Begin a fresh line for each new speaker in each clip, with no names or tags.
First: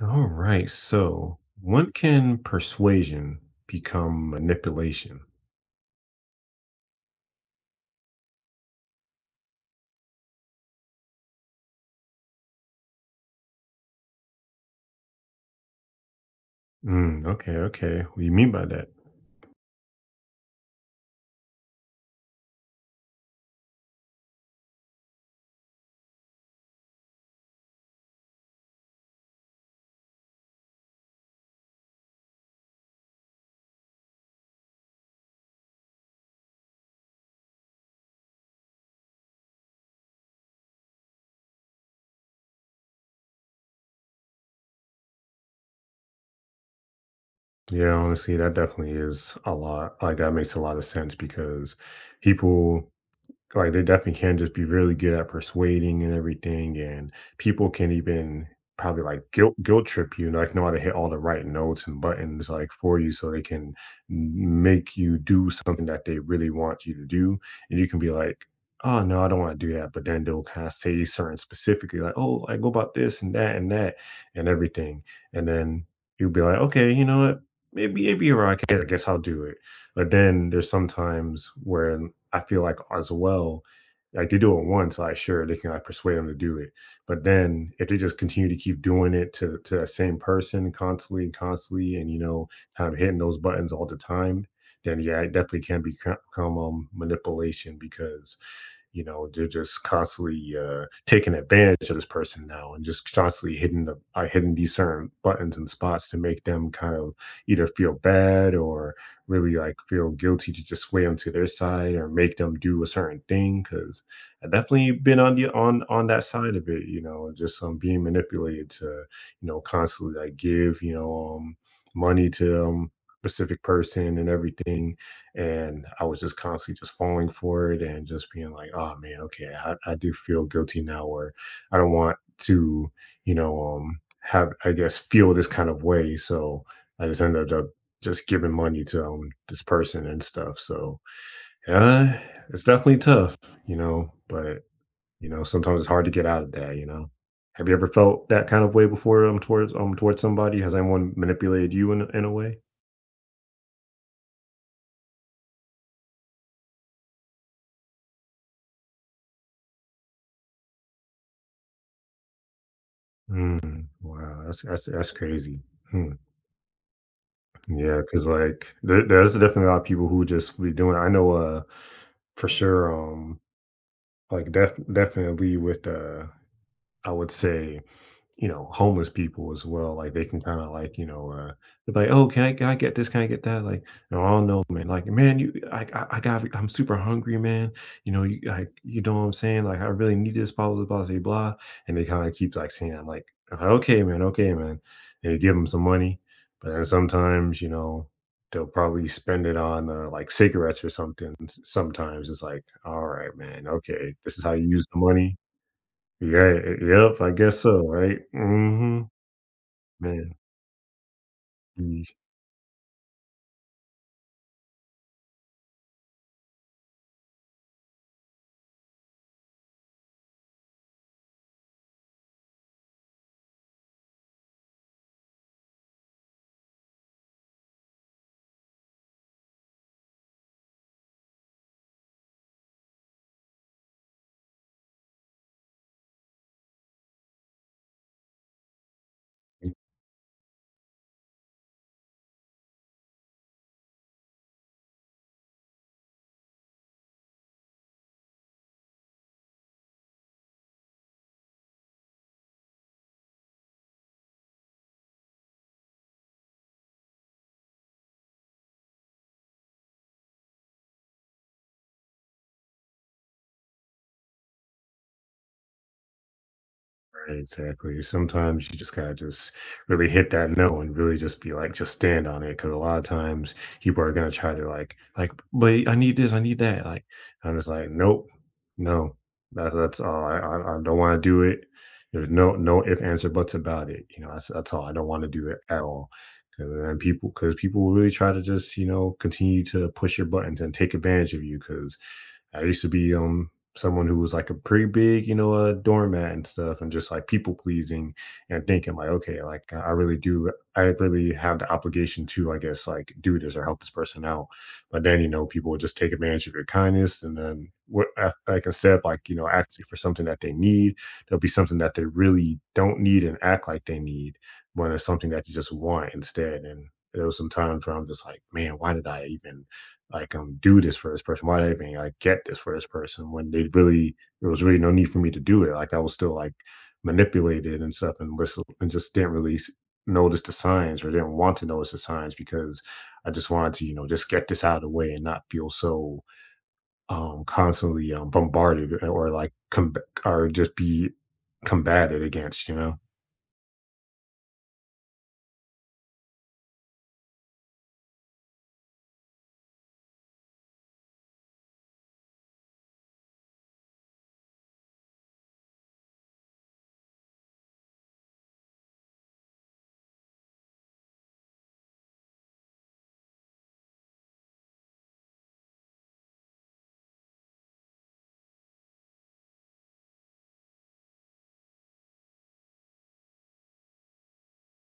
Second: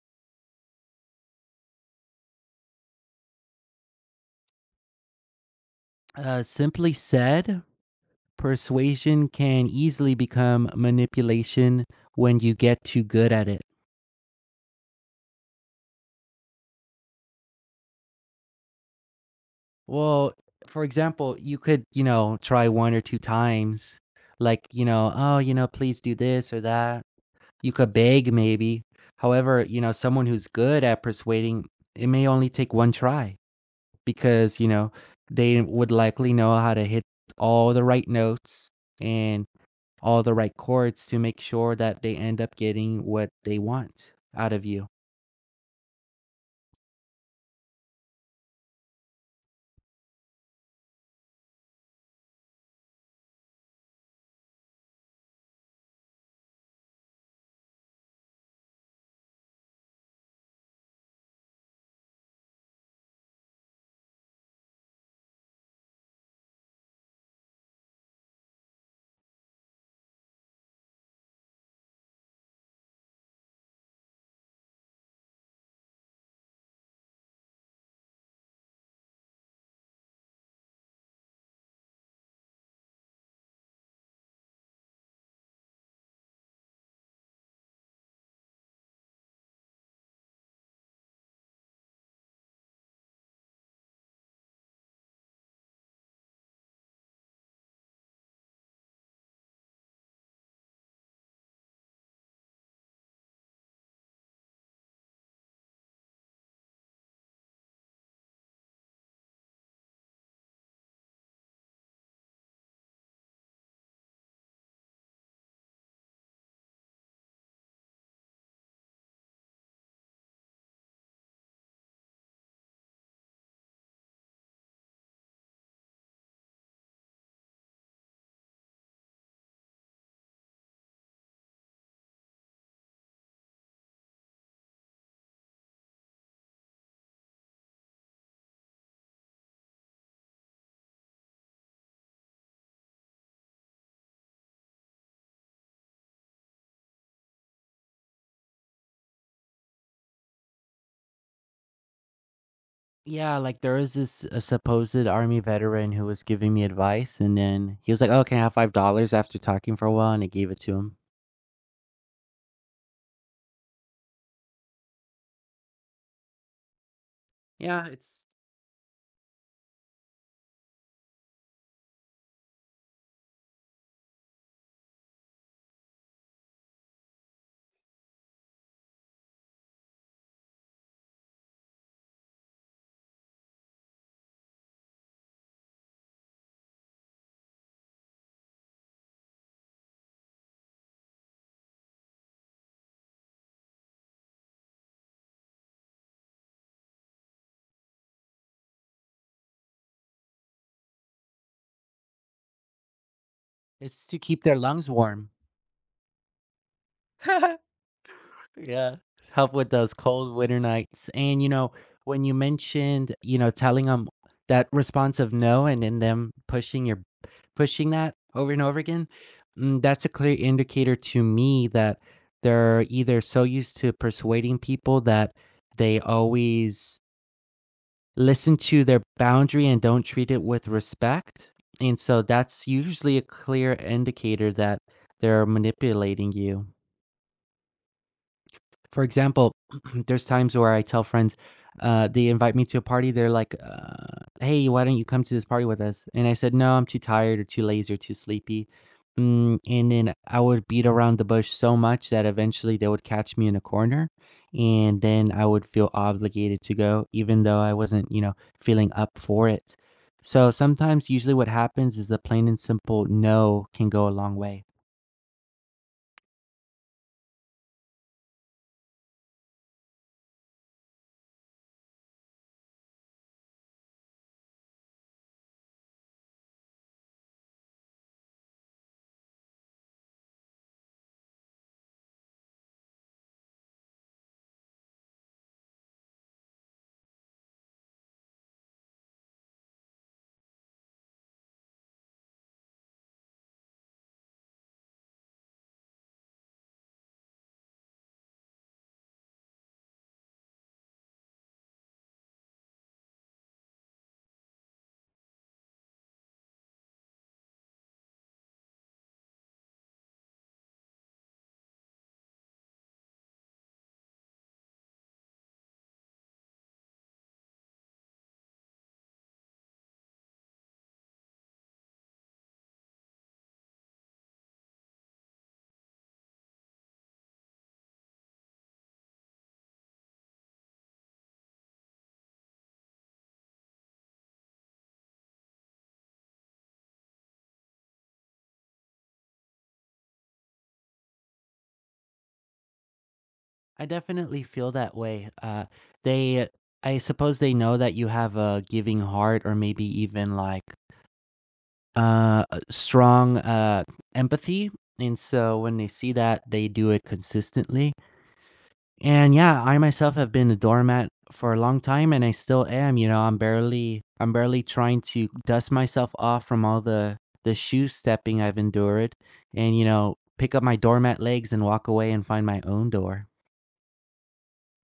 All right. So, when can persuasion become manipulation?
Simply said, persuasion can easily become manipulation when you get too good at it.
Mm, okay. Okay. What do you mean by that?
Well, for example, you could, you know, try one or two times, like, you know, oh, you know, please do this or that. You could beg maybe. However, you know, someone who's good at persuading, it may only take one try because, you know, they would likely know how to hit all the right notes and all the right chords to make sure that they end up getting what they want out of you.
Yeah, honestly, that definitely is a lot. Like, that makes a lot of sense because people. Like, they definitely can just be really good at persuading and everything, and people can even probably, like, guilt trip you, like, know how to hit all the right notes and buttons, like, for you so they can make you do something that they really want you to do, and you can be like, "Oh, no, I don't wanna do that," but then they'll kinda say certain specifically, like, "Oh, like, go about this and that and that and everything," and then you'll be like, "Okay, you know what? Maybe you're right. I guess I'll do it." But then there's sometimes where I feel like as well, like they do it once, like sure they can like persuade them to do it. But then if they just continue to keep doing it to that same person constantly and constantly, and you know, kind of hitting those buttons all the time, then yeah, it definitely can become manipulation because you know they're just constantly taking advantage of this person now and just constantly hitting the are hitting these certain buttons and spots to make them kind of either feel bad or really like feel guilty to just sway them to their side or make them do a certain thing because I've definitely been on the on that side of it, you know, just being manipulated to, you know, constantly like give, you know, money to specific person and everything. And I was just constantly just falling for it and just being like, oh man, okay, I do feel guilty now or I don't want to, you know, have I guess feel this kind of way. So I just ended up just giving money to this person and stuff. So uh, it's definitely tough, you know. But you know, sometimes it's hard to get out of that. You know, have you ever felt that kind of way before? Towards towards somebody, has anyone manipulated you in a way?
Yeah, like there was this supposed army veteran who was giving me advice, and then he was like, "Oh, can I have $5?" After talking for a while, and I gave it to him.
Mm, wow, that's that's crazy. Hmm.
Yeah,
Yeah,
it's
because like, there's definitely a lot of people who just be doing I know, for sure, like, definitely with, I would say you know, homeless people as well. Like they can kind of like, you know, they're like, oh, can I get this? Can I get that? Like, no, I don't know, man. Like, man, you, I got, I'm super hungry, man. You know, you, like, you know what I'm saying? Like, I really need this, blah, blah, blah, blah, blah. And they kind of keep like saying, I'm like, okay, man, okay, man. And they give them some money. But then sometimes, you know, they'll probably spend it on like cigarettes or something. Sometimes it's like, all right, man,
it's
okay,
to
this
keep
is how
their
you use
lungs
the
warm.
money. Right, yep, I guess so, right?
Yeah.
Mhm,
Help with those cold
man,
winter nights. And, you know,
mm.
when you mentioned, you know, telling them that response of no and then them pushing that over and over again, mm, that's a clear indicator to me that they're either so used to persuading people that they always listen to their boundary and don't treat it with respect. And so that's usually a clear indicator that they're manipulating you. For example, there's times where I tell friends, they invite me to a party. They're like, "Hey, why don't you come to this party with us?" And I said, "No, I'm too tired or too lazy or too sleepy." Mm, and then I would beat around the bush so much that eventually they would catch me in a corner, and then I would feel obligated to go, even though I wasn't, you know, feeling up for it. So sometimes, usually, what happens is a plain and simple no can go a long way.
Right, exactly. Sometimes you just gotta just really hit that note and really just be like, just stand on it. Cause a lot of times people are gonna try to like, but I need this, I need that. Like, I'm just like, nope, no, that's all. I don't want to do it. There's no, no if, answer, buts about it. You know, that's all. I don't want to do it at all. And then people, cause people will really try to just, you know, continue to push your buttons and take advantage of you. Cause I used to be, someone who was like a pretty big, you know, a doormat and stuff, and just like people pleasing and thinking like, okay, like I really do, I really have the obligation to, I guess, like do this or help this person out. But then, you know, people would just take advantage of your kindness, and then what, like instead of like you know asking for something that they need, there'll be something that they really don't need and act like they need when it's something that you just want instead. And there was some times where I'm just like, man, why did I even I can do this for this person. Why did I even like get this for this person when they really there was really no need for me to do it. Like I was still like manipulated and stuff and listen and just didn't really notice the signs or didn't want to notice the signs because I just wanted to, you know, just get this out of the way and not feel so constantly bombarded or like or just be combated against, you know.
I definitely feel that way. They, I suppose they know that you have a giving heart or maybe even like a strong empathy. And so when they see that, they do it consistently. And yeah, I myself have been a doormat for a long time and I still am. You know, I'm barely trying to dust myself off from all the shoe stepping I've endured and, you know, pick up my doormat legs and walk away and find my own door.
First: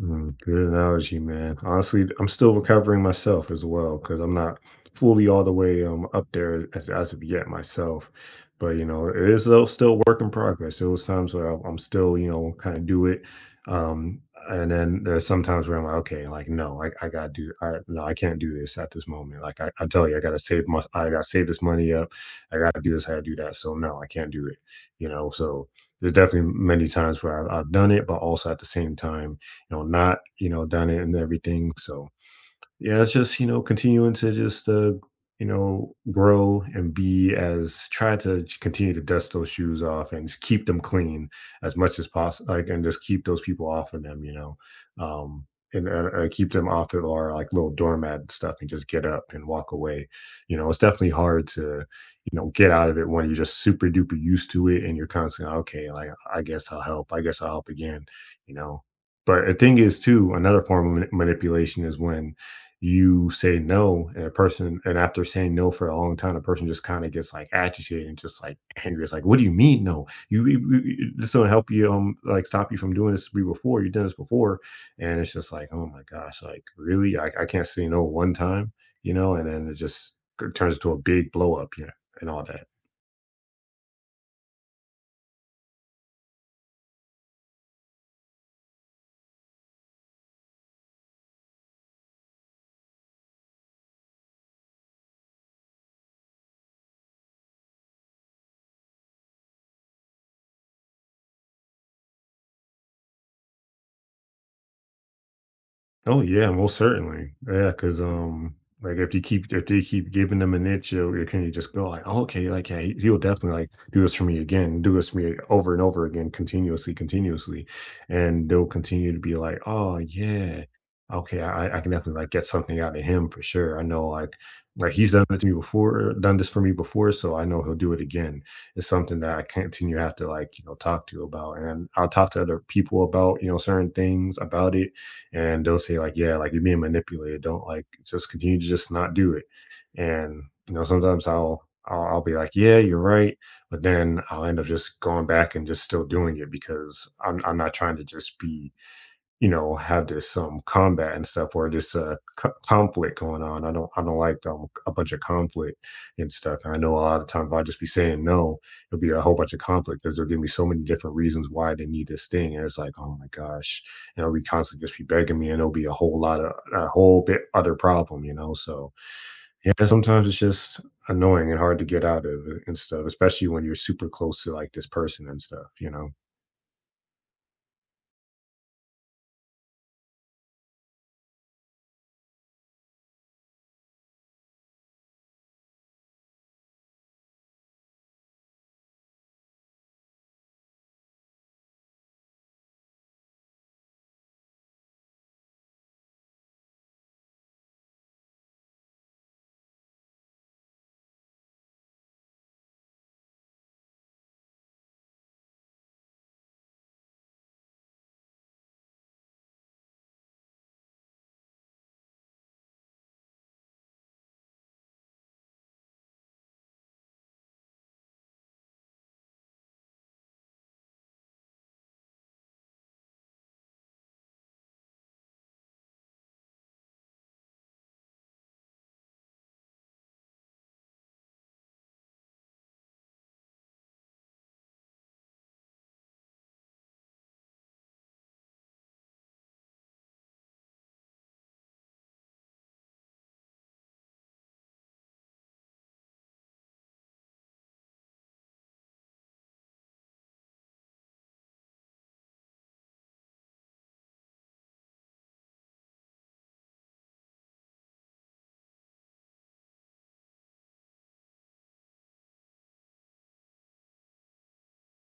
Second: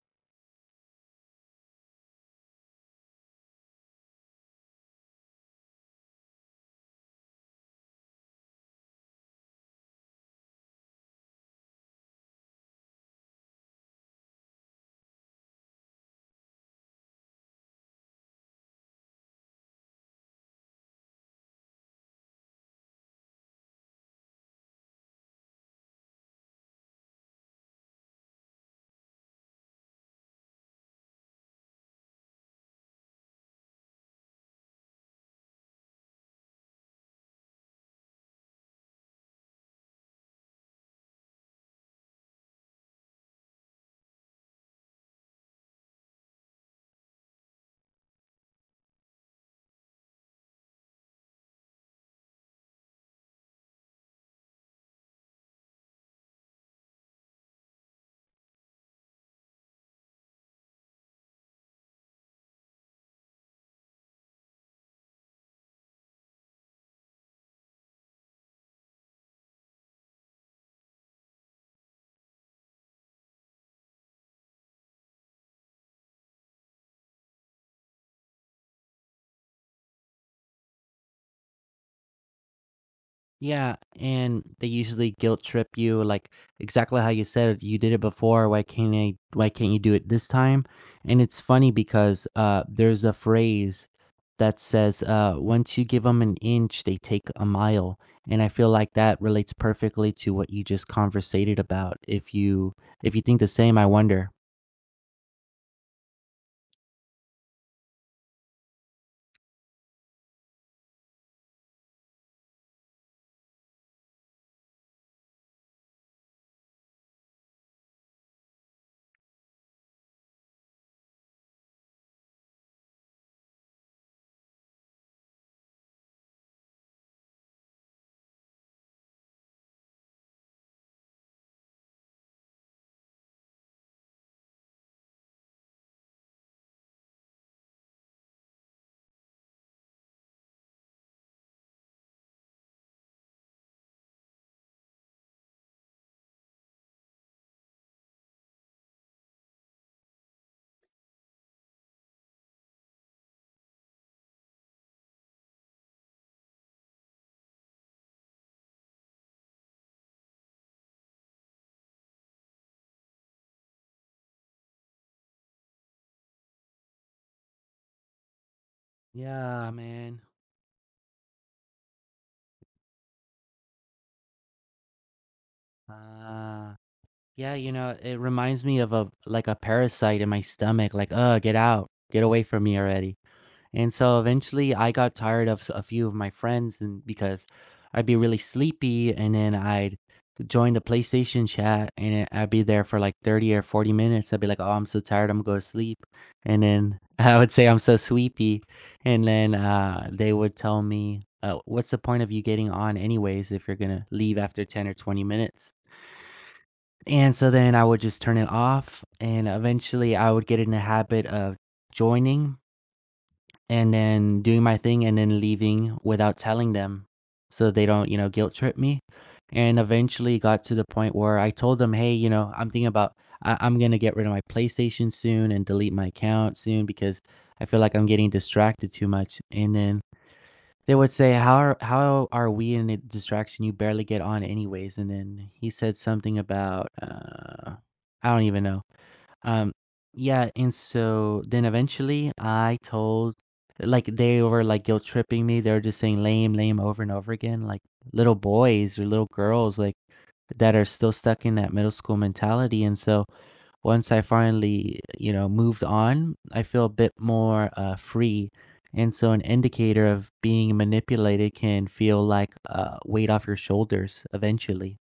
Mm, good analogy, man. Honestly, I'm still recovering myself as well because I'm not fully all the way up there as of yet myself. But you know, it is still work in progress. There was times where I'm still you know kind of do it, um, and then there's sometimes where I'm like, okay, like no, I gotta do, I no, I can't do this at this moment. Like I tell you, I gotta save my, I gotta save this money up. I gotta do this, I gotta do that. So no, I can't do it. You know, so there's definitely many times where I've done it, but also at the same time you know, not, you know, done it and everything. So yeah, it's just, you know, continuing to just, you know, grow and be as try to continue to dust those shoes off and just keep them clean as much as possible, like, and just keep those people off of them, you know, um, and keep them off of our like little doormat and stuff and just get up and walk away. You know, it's definitely hard to, you know, get out of it when you're just super duper used to it and you're constantly, okay, like, I guess I'll help. I guess I'll help again, you know. But the thing is, too, another form of manipulation is when you say no and a person and after saying no for a long time, a person just kind of gets like agitated and just like angry. It's like, what do you mean no? This don't help you like stop you from doing this before. You've done this before. And it's just like, oh my gosh, like really? I can't say no one time, you know, and then it just turns into a big blow up, you know, and all that.
Yeah, and they usually guilt trip you like exactly how you said you did it before. Why can't you do it this time? And it's funny because there's a phrase that says once you give them an inch, they take a mile. And I feel like that relates perfectly to what you just conversated about. If you think the same, I wonder.
Oh yeah, most certainly. Yeah, because like if you keep if they keep giving them an itch, you'll, you can you just go like, "Oh, okay, like yeah, he'll definitely like do this for me again, do this for me over and over again, continuously, continuously, and they'll continue to be like, oh yeah, okay, I can definitely like get something out of him for sure. I know like he's done it to me before, done this for me before, so I know he'll do it again. It's something that I continue to have to like you know talk to about, and I'll talk to other people about you know certain things about it and they'll say like yeah like you're being manipulated don't like just continue to just not do it and you know sometimes I'll be like, yeah, you're right, but then I'll end up just going back and just still doing it because I'm not trying to just be you know, have this combat and stuff or this conflict going on. I don't like a bunch of conflict and stuff. And I know a lot of times if I just be saying no, it'll be a whole bunch of conflict because they'll give me so many different reasons why they need this thing. And it's like, oh my gosh, you know, we constantly just be begging me and it'll be a whole lot of a whole bit other problem, you know. So
Yeah,
yeah,
man.
sometimes it's just annoying and hard to get out of it and stuff, especially when you're super close to like this person and stuff, you know.
Uh yeah, you know, it reminds me of a like a parasite in my stomach like, get out. Get away from me already." And so eventually I got tired of a few of my friends, and because I'd be really sleepy and then I'd join the PlayStation chat and I'd be there for like 30 or 40 minutes. I'd be like, "Oh, I'm so tired. I'm going to sleep." And then I would say I'm so sleepy, and then they would tell me, "What's the point of you getting on anyways if you're going to leave after 10 or 20 minutes?" And so then I would just turn it off, and eventually I would get in the habit of joining and then doing my thing and then leaving without telling them so they don't, you know, guilt trip me. And eventually got to the point where I told them, hey, you know, I'm thinking about, I- I'm going to get rid of my PlayStation soon and delete my account soon because I feel like I'm getting distracted too much. And then they would say, how are we in a distraction? You barely get on anyways. And then he said something about, I don't even know um, yeah, and so then eventually I told, like they were like guilt tripping me. They were just saying lame, lame over and over again. Like little boys or little girls, like, that are still stuck in that middle school mentality. And so once I finally, you know, moved on, I feel a bit more free. And so an indicator of being manipulated can feel like a weight off your shoulders eventually.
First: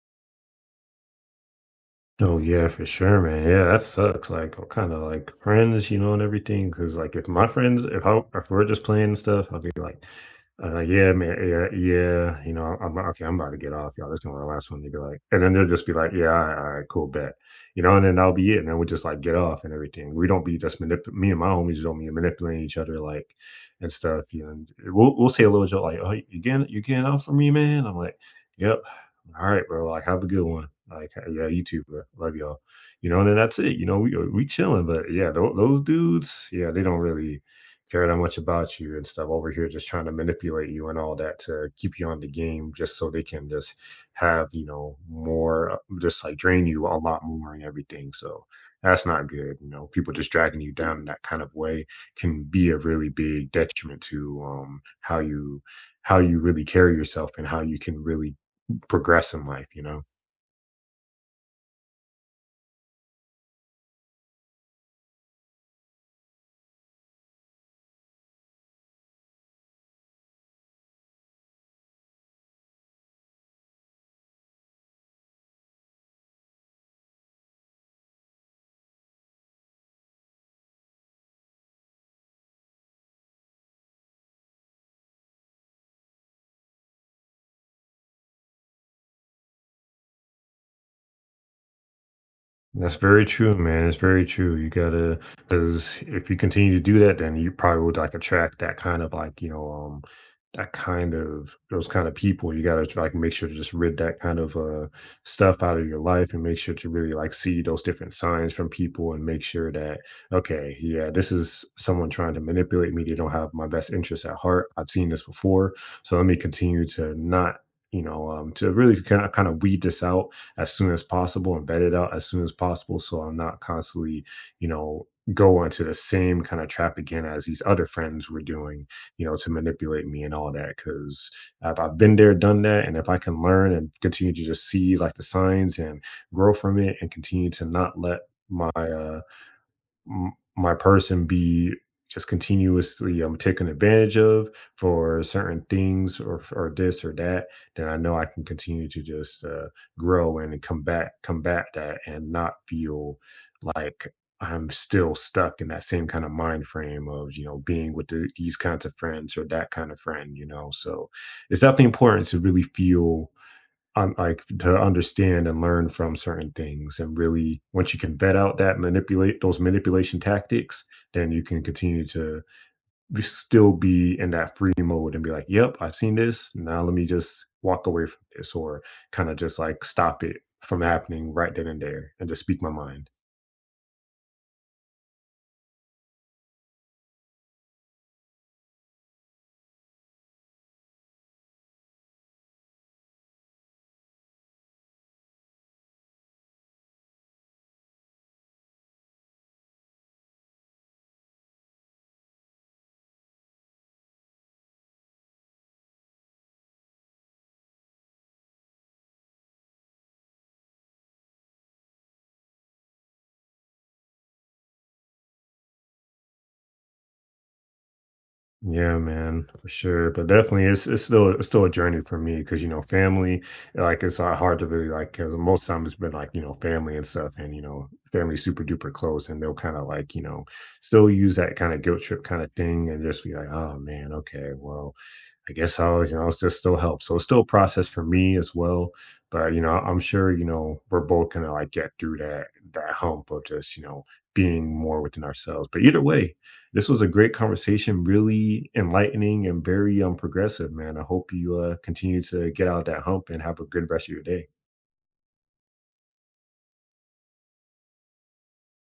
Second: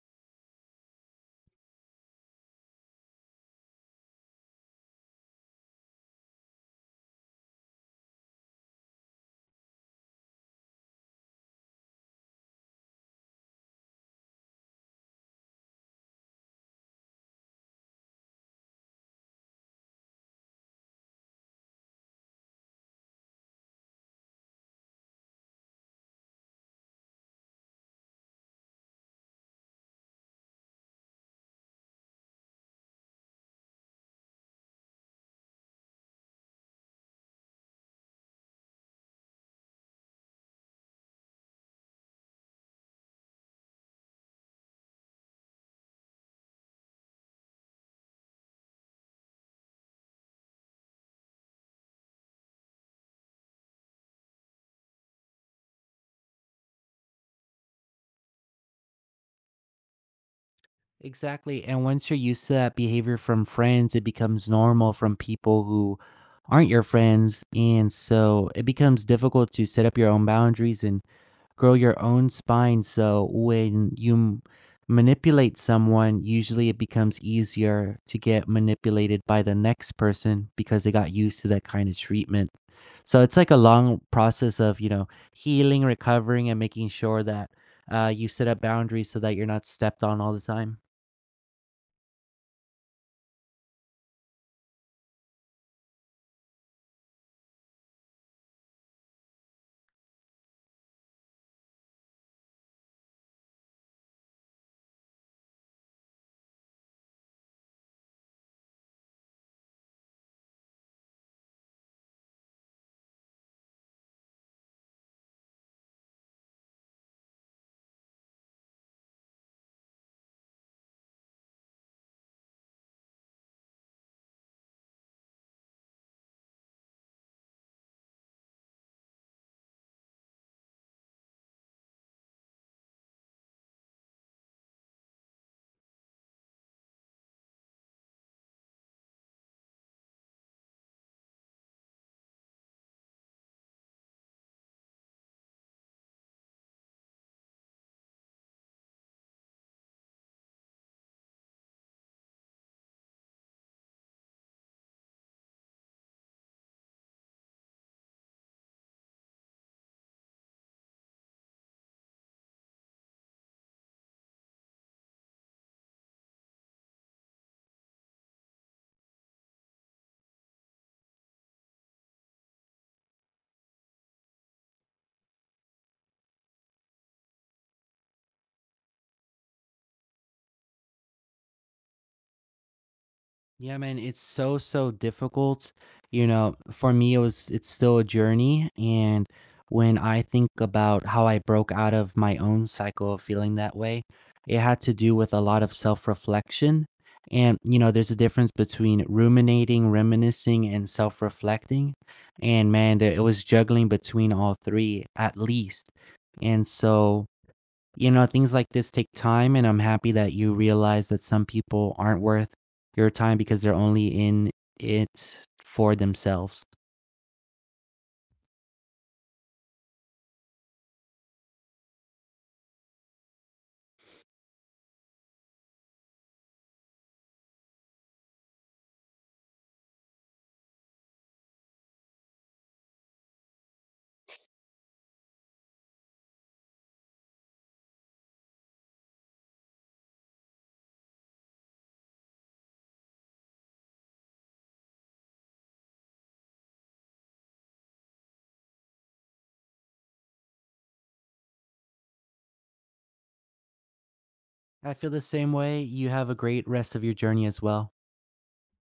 Oh yeah, for sure, man. Yeah, that sucks. Like I'm kind of like friends, you know, and everything. Because like if my friends, if we're just playing and stuff, I'll be like, yeah, man, yeah, yeah, you know, I'm okay. I'm about to get off, y'all. This gonna be the last one. They be like, and then they'll just be like, yeah, all right, cool, bet, you know, and then that'll be it. And then we just like get off and everything. We don't be just manip. Me and my homies don't be manipulating each other like and stuff. You know, and we'll say a little joke like, oh, you getting off for me, man? I'm like, yep. All right, bro. Like, have a good one. Like, "Hey, yeah, you too, bro. Love y'all." You know, and then that's it. You know, we chilling, but yeah, those dudes, yeah, they don't really care that much about you and stuff over here, just trying to manipulate you and all that to keep you on the game, just so they can just have you know more, just like drain you a lot more and everything. So that's not good. You know, people just dragging you down in that kind of way can be a really big detriment to how you really carry yourself and how you can really progress in life, you know?
Exactly. And once you're used to that behavior from friends, it becomes normal from people who aren't your friends. And so it becomes difficult to set up your own boundaries and grow your own spine. So when you manipulate someone, usually it becomes easier to get manipulated by the next person because they got used to that kind of treatment. So it's like a long process of, you know, healing, recovering, and making sure that you set up boundaries so that you're not stepped on all the time.
That's very true, man. It's very true. You gotta, because if you continue to do that, then you probably would like attract that kind of like, you know, that kind of those kind of people. You gotta like, make sure to just rid that kind of, stuff out of your life, and make sure to really, like, see those different signs from people and make sure that, "Okay, yeah, this is someone trying to manipulate me. They don't have my best interests at heart. I've seen this before, so let me continue to not," you know, to really kinda weed this out as soon as possible and vet it out as soon as possible so I'm not constantly, you know, go to the same kinda trap again as these other friends were doing, you know, to manipulate me and all that. Cause I've been there, done that. And if I can learn and continue to just see like the signs and grow from it and continue to not let my, uh, my person be just continuously taken advantage of for certain things or this or that, then I know I can continue to just grow and combat that and not feel like I'm still stuck in that same kind of mind frame of you know being with these kinds of friends or that kind of friend, you know. So it's definitely important to really feel to understand and learn from certain things, and really, once you can vet out that manipulate those manipulation tactics, then you can continue to be still be in that free mode and be like, "Yep, I've seen this. Now let me just walk away from this," or kinda just, like, stop it from happening right then and there and just speak my mind.
Yeah, man, it's so, so difficult. You know, for me, it's still a journey. And when I think about how I broke out of my own cycle of feeling that way, it had to do with a lot of self reflection. And, you know, there's a difference between ruminating, reminiscing, and self reflecting. And man, it was juggling between all three at least. And so, you know, things like this take time, and I'm happy that you realize that some people aren't worth your time because they're only in it for themselves.
Yeah, man, for sure. But definitely, it's still a journey for me because you know family, like it's hard to really like because most time it's been like you know family and stuff, and you know family super duper close, and they'll kind of like you know still use that kind of guilt trip kind of thing, and just be like, oh man, okay, well. I guess I'll, you know, I just still help. So it's still a process for me as well. But you know, I'm sure, you know, we're both gonna like get through that that hump of just, you know, being more within ourselves. But either way, this was a great conversation, really enlightening and very progressive, man. I hope you continue to get out of that hump and have a good rest of your day.
I feel the same way. You have a great rest of your journey as well.